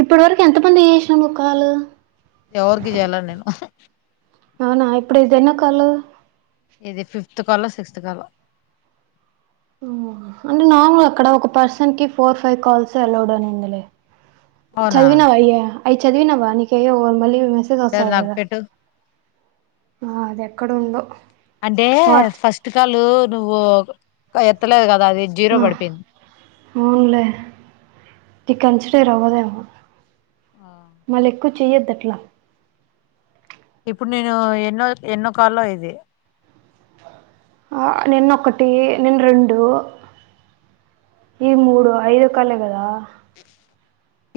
ఇప్పటి వరకు ఎంత మంది చేసింళ్ళు కాలు ఎవరికి చేయాలె నేను ఎన్నో కాలు ఇది ఫిఫ్త్ కాలో సిక్స్త్ కాలో అంటే నార్మల్ అక్కడ ఒక పర్సన్ కి ఫోర్, ఫైవ్ కాల్స్ అలౌడ్ అని ఉందిలే అవునా చదివినవా అయ్య అయి చదివినవా నీకెయ్యో మళ్ళి మెసేజ్ లేదు వస్తది నాకు కదా పెట్టు ఆ అది ఎక్కడ ఉందో అంటే వాట్ ఫస్ట్ కాల్ నువ్వు ఎత్తలేదు క నాది జీరో ఆ, పడిపెయింది అవునులే ఇది కన్సిడర్ అవ్వదెమో మళ్ళీ ఎక్కువ చెయొద్దు అట్లా ఇప్పుడు నేను ఎన్నో ఎన్నో కాలో ఇది ఆ నిన్న ఒకటి నిన్ రెండు ఈ మూడు ఐదో కాలె కదా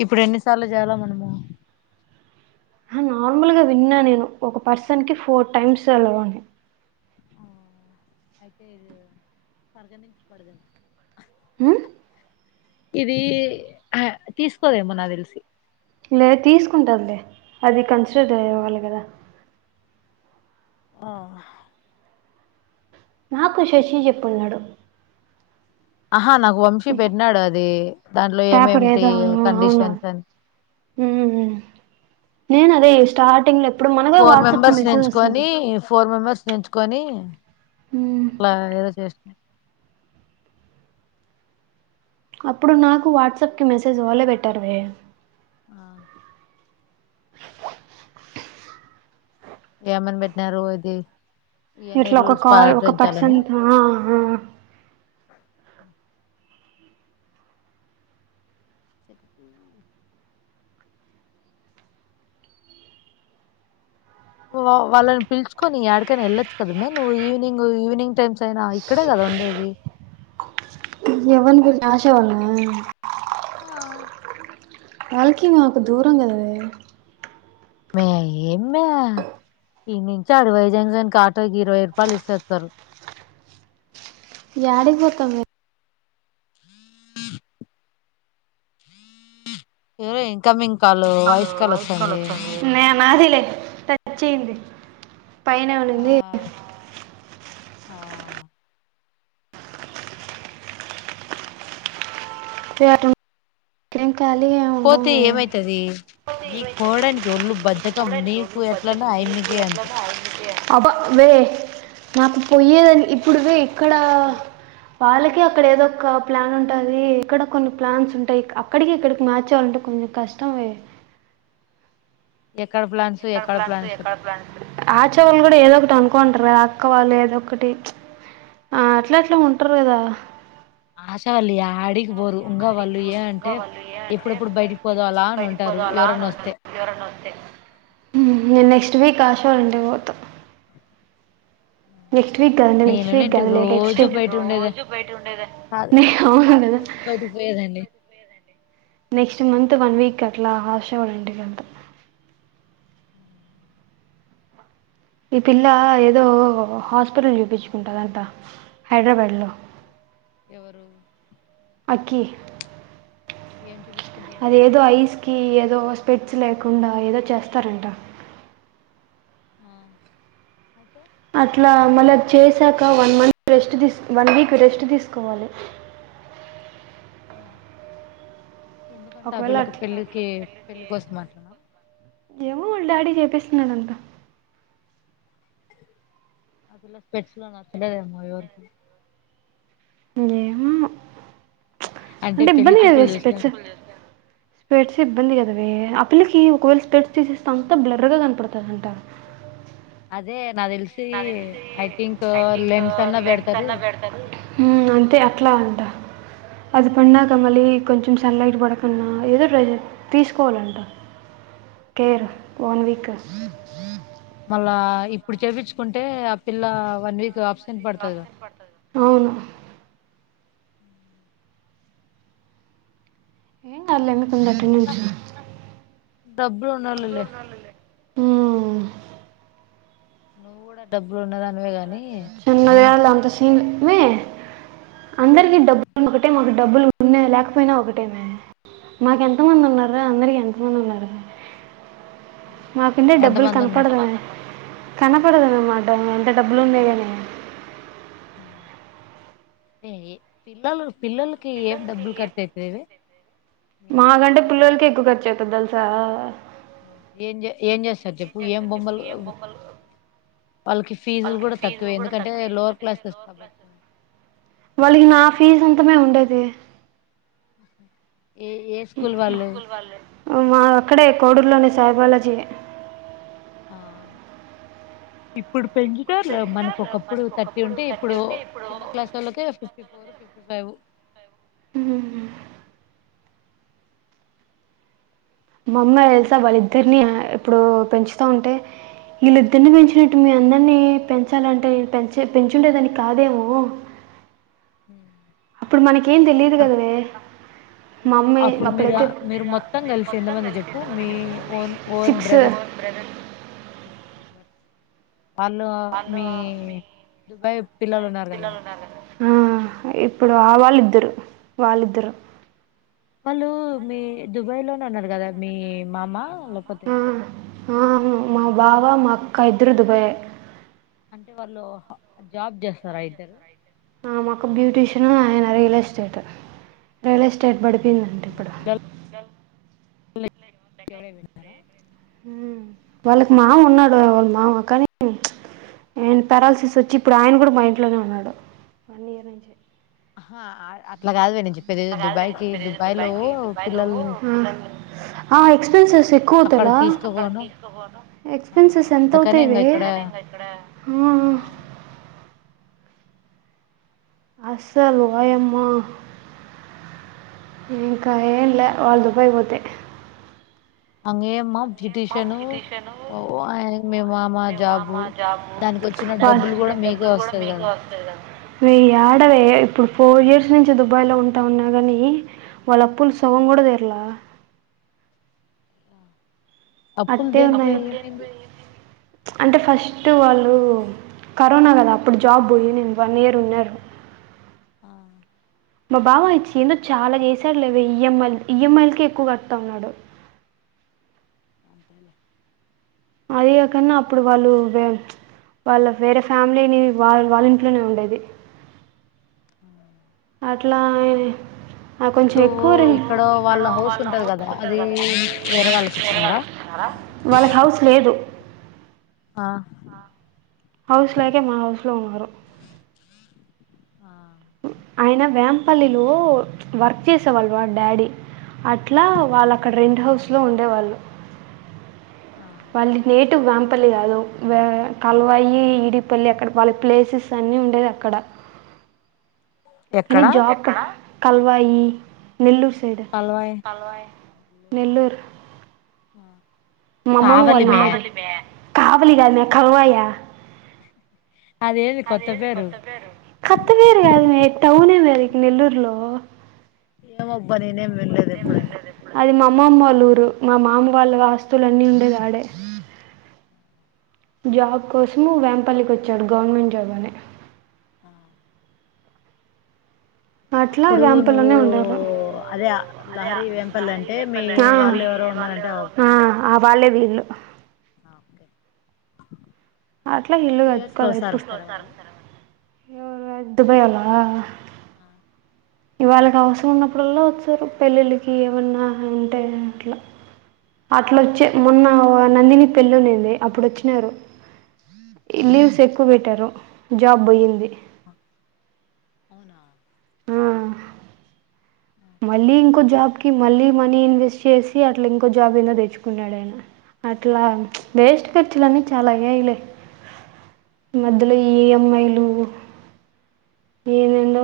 ఇప్పుడు ఎన్నిసార్లు చదవాం మనము ఆ నార్మల్గా విన్నా నేను ఒక పర్సన్ కి ఫోర్ టైమ్స్ హలో అని ఆ అయితే [unintelligible] కడగండి మ్మ్ ఇది ఆ తీసుకోదేమో నాక్ తెలిసి లేదు తీసుకుంటదిలే అది కన్సిడర్ అవ్వాలి కదా ఆహా నాకు శశి చెప్పు ఉన్నడు ఆహా నాకు వంశీ పెట్టినాడు అది దాంట్లో పేపర్ ఏమేమ్టి ఏదో అవునా కండిషన్స్ అని ఉమ్. నేను అదే స్టార్టింగ్లో ఎప్పుడు మనగా ఫోర్ వాట్సాప్కి మెంబర్స్ మెసేజ్ వస్తుంది ఏన్చుకొని ఫోర్ మెంబర్స్ ఎన్చ్ కొని ఉమ్, అట్లా ఏదో చేష్ అప్పుడు నాకు వాట్సాప్కి మెసేజ్ వాళ్ళే పెట్టారు మే ఆ ఏమని పెట్టినారు ఇది ఇవన్నీ ఇట్లా ఒక రూల్స్ కాల్ ఒక పాటించాలని పర్సన్తో ఆ ఆ సరిపోయింది వ వాళ్ళని పిలుచుకొని ఎడికైన ఎళ్ళచ్చు కదా మే నువ్వు ఈవినింగ్ ఈవనింగ్ టైమ్స్ [unintelligible] ఇక్కడే కదా ఉండేది ఎవనికి ఇంత ఆశే [unintelligible] ఆ వాళ్ళకి మాకు దూరం కదా మే మే ఎమ్మే ఈ నుంచి అడవైజాన్సానికి ఆటోకి ఇరవై రూపాయలు ఇస్తేస్తారు యడికి పోతము ఎవరో ఇంకమింగ్ వైట్ కల్ వస్తుంది తచ్చేంది పైన ఆ [unintelligible] ఆ కళీగా పోతే ఉండమే ఏమైతది నీకు పోవడానికి ఒళ్ళు బద్దకం నీకు ఎట్లనో ఆయమ్మకి అంతే [unintelligible] నాకు పోయ్యేదని ఇప్పుడువే ఎక్కడ వాళ్ళకి అక్కడ ఏదో ఒక ప్లాన్ ఉంటది ఇక్కడ కొన్ని ప్లాన్స్ ఉంటాయి అక్కడికి ఇక్కడికి మార్చాలంటే కొంచెం కష్టంమే ఎక్కడ ప్లాన్స్ ఎక్కడ ప్లాంట్స్ ప్లాన్స్ ఎక్కడ ప్లాంట్ ఆచేవాళ్ళు కూడా ఏదో ఒకటి అనుకోంటారు వా అక్క వాళ్ళు ఏదొ ఒకటి ఆ అట్లా అట్లా ఉంటారు కదా ఆశ అలి అడిగ బోరు అడిగిపోదు ఇంకా వాళ్ళు ఏ అంటే బయటికి పోదాలా ఇప్పుడప్పుడు అని పైటికి ఉంటారు పోద అలా అని ఎవరన్నా వస్తే ఉండదు ఎవరని వస్తే నెక్స్ట్ వీక్ ఆశవాల్ండడి పోతా నెక్స్ట్ వీక్ అద నెక్స్ట్ వీక్ నేనునంటే అలే నెక్స్ట్ రోజు బయట ఉండేది రోజు బయ ఉండే న అవును కదా అదిపోయేదండి నెక్స్ట్ మంత్ వన్ వీక్ అట్లా హాష కూడా ఇంటి కదు ఈ పిల్ల ఏదో హాస్పిటల్ చూపించుకుంటద అంతా హైదరాబాద్ లో ఎవరు ఏం చూపించుకుంటదంట అది ఏదో ఐస్కి ఏదో పెట్స్ లేకుండా ఏదో చేస్తారంట ఆ అతే అట్లా మళ్ళ అది చేసాక one month rest one week rest తీసుకోవాలి ఆ ఎందుకంటే ఆ ఒకవేళ పిల్లకి అట్లా పెళ్ళికి పెళ్ళికి వస్తం అట్లానా ఏమో వాళ్ళ డాడీ చేపిస్తున్నాదంతా అదిలా స్పెట్స్ నా సన్నదే అమ్మో ఎవరికి ఏమో అంటే పెళ్లి ఇబ్బంది ఏవి చూపులు చూస్తే స్పిట్స్ స్పట్స్ ఇబ్బంది కదావ ఆ పిల్లకి ఒకవేళ స్ప్రెడ్స్ తీసేస్తే అంతా బ్లెరర్గా కనపడుతుంది అంటారు అదే నాకు అదే తెలిసి నా తెలిసి ఐ థింక్ ఐంక్ లెన్స్ అన్నా లెన్స్ పెడతారు అడతుంది అే అట్లా ఆ [unintelligible] కొంచెం సన్లైట్ పడకున్నా ఏదో ట్రజర్ తీసుకోవాలంట కేర్ ఆ. ఓన్ వక్స్ మళ్ళా ఇప్పుడు చేపించుకుంటే ఆ పిల్ల వన్ వీక్ ఆ అవును ఏం కాలందుకుంది ఏందో అటెండెన్స్ డబ్బులు వున్నోలె ఆ నువ్వు కూడా డబ్బులు ఉన్నద అనివే గాని చిన్నద అంత సీన్ ఇవే అందరికి డబ్బులు ఒకటే మటి డబ్బులు ఉన్నా లేకపోయినా ఒకటేమే మాక ఎంత మంది ఉన్నారు అందరికి ఎంత మంది ఉన్నారు మాకుందే ఎంత డబ్బులు మంది ఉన్నారు కనపడలేదు కనపడదనే మాట ఎంత డబుల్ ఏ పిల్లలు పిల్లలకి ఏం డబ్బులు ఖర్చు అయితాయి వే మాకంటే పిల్లోళ్లకే ఎక్కువ ఖర్చు అయితది తెలుసా ఏం ఏం చేస్తారు చెప్పు ఏం బొమ్మలు వాళ్ళకి ఫీజులు కూడా తక్కువే ఎందుకంటే లోవర్ క్లాస్స్ కాబట్టి వాళ్ళకి నా ఫీజు అంత మే ఉండేది ఏ ఏ స్కూల్ వాళ్ళు మాది అక్కడే కోడూరులోని సాయిబాలాజీ ఆ ఇప్పుడు పెంచితే అట్లా మనకు ఒకప్పుడు థర్టీ ఉంటే ఇప్పుడు చిన్న క్లాస్ వాళ్ళకే ఫిఫ్ ఫిఫ్ ఫోర్ ఫిఫ్ ఫైవ్ ఉహూహూ ఉమ్ మా అమ్మ తెలుసా ఉమ్. వాళ్ళిద్దరిని ఇప్పుడు పెంచుతా ఉంటే వీళ్ళిద్దరిని పెంచినట్టు మీ అందరిని పెంచాలంటే పెంచ పెంచుండే దాన్ని కాదేమో ఉమ్ అప్పుడు మనకేం తెలీదు కదవే మా ఇప్పుడు అమ్మే అప్పుడు మీరు అప్పుడయితే మీరు మొత్తం కలిసి ఎంతమంది చెప్పు మీ సిక్స్ బ్రదర్స్ కిత్ నెంబర్ వాళ్ళు మీ దుబాయ్ పిల్లలు ఉన్నారు కదా ఆ, ఇప్పుడు ఆ వాళ్ళు వాళ్ళిద్దరు వాళ్ళిద్దరు వాళ్ళు మీ దుబాయ్ లోనే ఉన్నారు కదా మీ మామ లేకపోతే ఆ ఆ, మా బావా మా అక్క ఇద్దరు దుబాయే అంటే వాళ్ళు జాబ్ చేస్తారా ఇద్దరు ఆ మా అక్క బ్యూటీషియన్ ఆయన రియల్ ఎస్టేట్ రియల్ ఎస్టేట్ పడి పోయిందంట ఇంకా ఇప్పుడు [unintelligible] వెళ్తారా ఉమ్ వాళ్ళకి మామ ఉన్నాడు వాళ్ళ మావ కానీ ప్చ్ ఆయనకి పెరాలిసిస్ వచ్చి ఇప్పుడు ఆయన కూడా మా ఇంట్లోనే ఉన్నాడు వన్ ఇయర్ నుంచి అహా అట్లా కాదు వే నేను చెప్ పిల్లల్ని ఎక్స్పెన్సెస్ ఎక్కువ అవుతాయి అక్కడ హలో తీసుకోపోను ఆ ఎక్స్పెన్సెస్ ఎంత అందుకనే అవుతాయి ఇంగ వే ఇక్కడ ఆ అసలు ఆయన వాయమ్మా ఇంకా ఏంలే వాళ్ళు దుబాయికి పోతే అంగే అమ్మా పిటిషను మే మా మా జాబు దానికి వచ్చిన డబ్బులు కూడా మీకే డబ్బులు కూడా వస్తది మీకే కదా వస్తాయి కదా వే యాడవే ఇప్పుడు ఫోర్ ఇయర్స్ నుంచి దుబాయ్లో ఉంటా ఉన్నా కాని వాళ్ళ అప్పులు ఆ, సగం కూడా తీర్లా అప్పులు అట్టే దేనికి ఉన్నాయి పోయి ఏమైంది ప్చ్ అంటే ఫస్ట్ వాళ్ళు కరోనా కదా అప్పుడు జాబ్ పోయిన్నింది వన్ ఇయర్ ఉన్నారు ఆ మా బావ ఇచ్చి ఏందో చాలా చేసాడులేవే ఈఎంఐ ఈఎంఐ లకే ఎక్కువ కడతా ఉన్నాడు అంతేలే అది కాకున్నా అప్పుడు వాళ్ళు వే ప్చ్ వాళ్ళ వేరే ఫ్యామిలీని వాళ్ వాళ్ళ ఇంట్లోనే ఉండేది ఉమ్ అట్లా అయినాయి కొంచెం ఇప్పుడు ఎక్కువ రే ఇక్కడ వాళ్ళ హౌస్ ఉంటది కదా అది వేరే వాళ్ళకి ఇచ్చానారా వాళ్ళకి హౌస్ లేదు ఆ హౌస్ లేకే మా హౌస్లో ఉన్నారు ఆ ఆయన వేంపల్లిలో వర్క్ చేసేవాళ్ళు వా డాడీ అట్లా వాళ్ళక్కడ రెంట్ హౌస్లో ఉండేవాళ్ళు ఆ, వాళ్ళ నేటివ్ వేంపల్లి కాదు కల్వాయి ఇడిపల్లి అక్కడ వాళ్ళ ప్లేసెస్ అని అని ఉండేదక్కడ కానీ ఎక్కడ జాక కల్వయి నెల్లూరు కాల్వాయ్ నెల్లూరు మమ్మమ కావలిమే వాల్లూరు కావలి కాద్ మె కల్వయి అదేంది కొత్త పేరు కొత్త పేరు గాదు మె టౌనే వదకి నెల్లూర్లో ఏమబ్బ నేనే అది మా అమ్మమ్మల్లూరు మా మామ వాళ్ళవి ఆస్తులన్ని ఉండేదాడే జాబ్ కోసము వేంపల్లికి వచ్చాడు గవర్నమెంట్ జాబ్ అని ఆ అట్లా అప్పుడు వేంపల్లోనే నువ్వు ఉండేవాళ్ళం అదే లహరి వెంపల్ అంటే మీ ఆ. వాళ్ళు ఎవరో ఉన్నారంటే ఆ ఆ వాళ్లేే వీళ్ళు ఓ అట్లా ఇల్లు కట్టుకోవాల ఎప్పుడు వాళ్ళు ఎవరు దుబాయ అలా ఆ ఇవాళ్ళకి అవసరం ఉన్నప్పుడల్లా వచ్చారు పెళ్ళిళ్ళకి ఏమన్నా ఉంటే అట్లా అట్లొచ్చే మొన్న నందిని పెల్లునింది అప్పుడు వచ్చినారు లీవ్స్ ఎక్కువ బెట్టారు జాబ్ పోయింది అవునా ఆ, మళ్ళీ ఇంకో జాబ్ కి మళ్ళీ మనీ ఇన్వెస్ట్ చేసి అట్లా ఇంకో జాబ్ ఏనా తెచ్చుకున్నాడు ఆయన అట్లా వేస్ట్ ఖర్చులన్నీ చాలా అయ్యాయ్ లే మధ్యలో ఇ ఎం ఐ లు ఏందో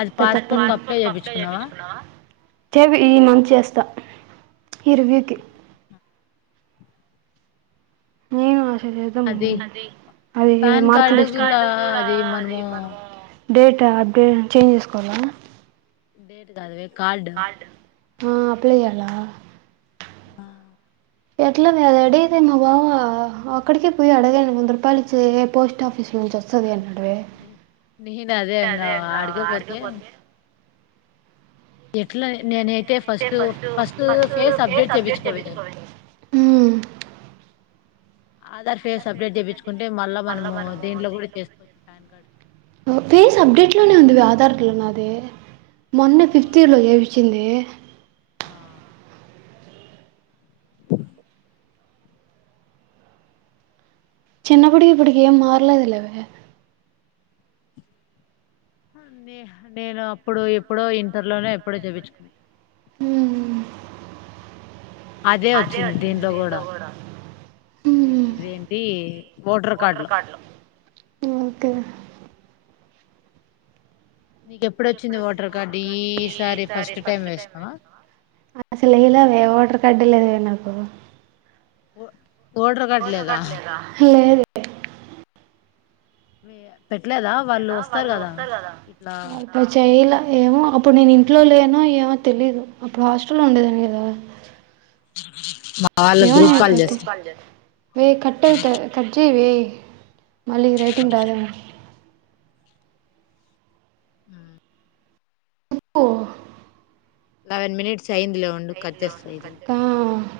అది పాస్పోర్ట్ కి ట్రాస్పర్ట్ అప్లై చేపించుకున్నావా కపడ చెవి ఈ మంత్ చేస్తా ఈ రివ్యూకి నను అది ద అది పాన్ కార్డు మార్కులిస్ట కూడా అది మనము డేట్ అప్డేట్ చేంజ్ జేసుకోవాలా డేట్ కాద కార్డు ఆ అప్లే జేలా బ ఎట్లానే అది అడిగీతే మా బావ అక్కడికే పోయి అడగాను వంద రూపాయలు ఇచ్చ పోస్ట్ ఆఫీస్ వస్తుది ఎన్నాడవే నేను నను ఇంగ అదే ఇంకా ఆడికే పోతే ఆడికపోతే ఎట్లా నేనైతే ఫస్ట్ ఫస్ట్ ఫేస్ అప్డేట్ చేపించుకోవి ఉమ్ ఆధార్ ఫేస్ అపడేట్ జేపిచుకుంటే మళ్ళా మనము దీంట్లో కూడా చేసుకోవచ్చు పా్యాన్ కార్డ్ ఫేస్ అప్డేట్ లోనే ఉంది ఇవి ఆధార్లో నాది మొన్న ఫిఫ్త్ అవునా ఇయర్లో చేపిచింది ఆ చిన్నబ్బుటి ఇప్పుటికే ఏం మారలేదులేవే నే నేను అప్పుడు ఎప్పుడో ఇంటర్లోనే ఎప్పుడో చపించుకున్నా ఉమ్ అదే వచ్చింది దీన్లో గూడా ఇది హ్మ్ ఇదేంటి ఓటర్ కార్డులు ఓకే [unintelligible] నీకెప్పుడొచ్చింది ఓటర్ కార్డు ఈ సారి ఫస్ట్ టైం వేస్తావా అసలు ఎయలా వే ఓటర్ కార్డు ఎ లేదువే నాకు ఓటర్ కార్డు లేదా లేదే వేయ ఇట్లా వాళ్లతో చేయల ఏమో అప్పుడు నేను ఇంట్లో ఇంట్లో లేనో ఏమో తెలీదు అప్పుడు హాస్టల్లో ఉండేదాని కదా మా వాళ్ళ గ్రూప్ కాల్ చేస్తున్నారు వే కట్ అయిత కట్జేయి వే మళ్ళీ రేటింగ్ రాదా ఆ రప్పు [unintelligible] లెవెన్ మినిట్స్ అయిందిలే ఉండు కట్ చేస్తా ఇదిగొ కా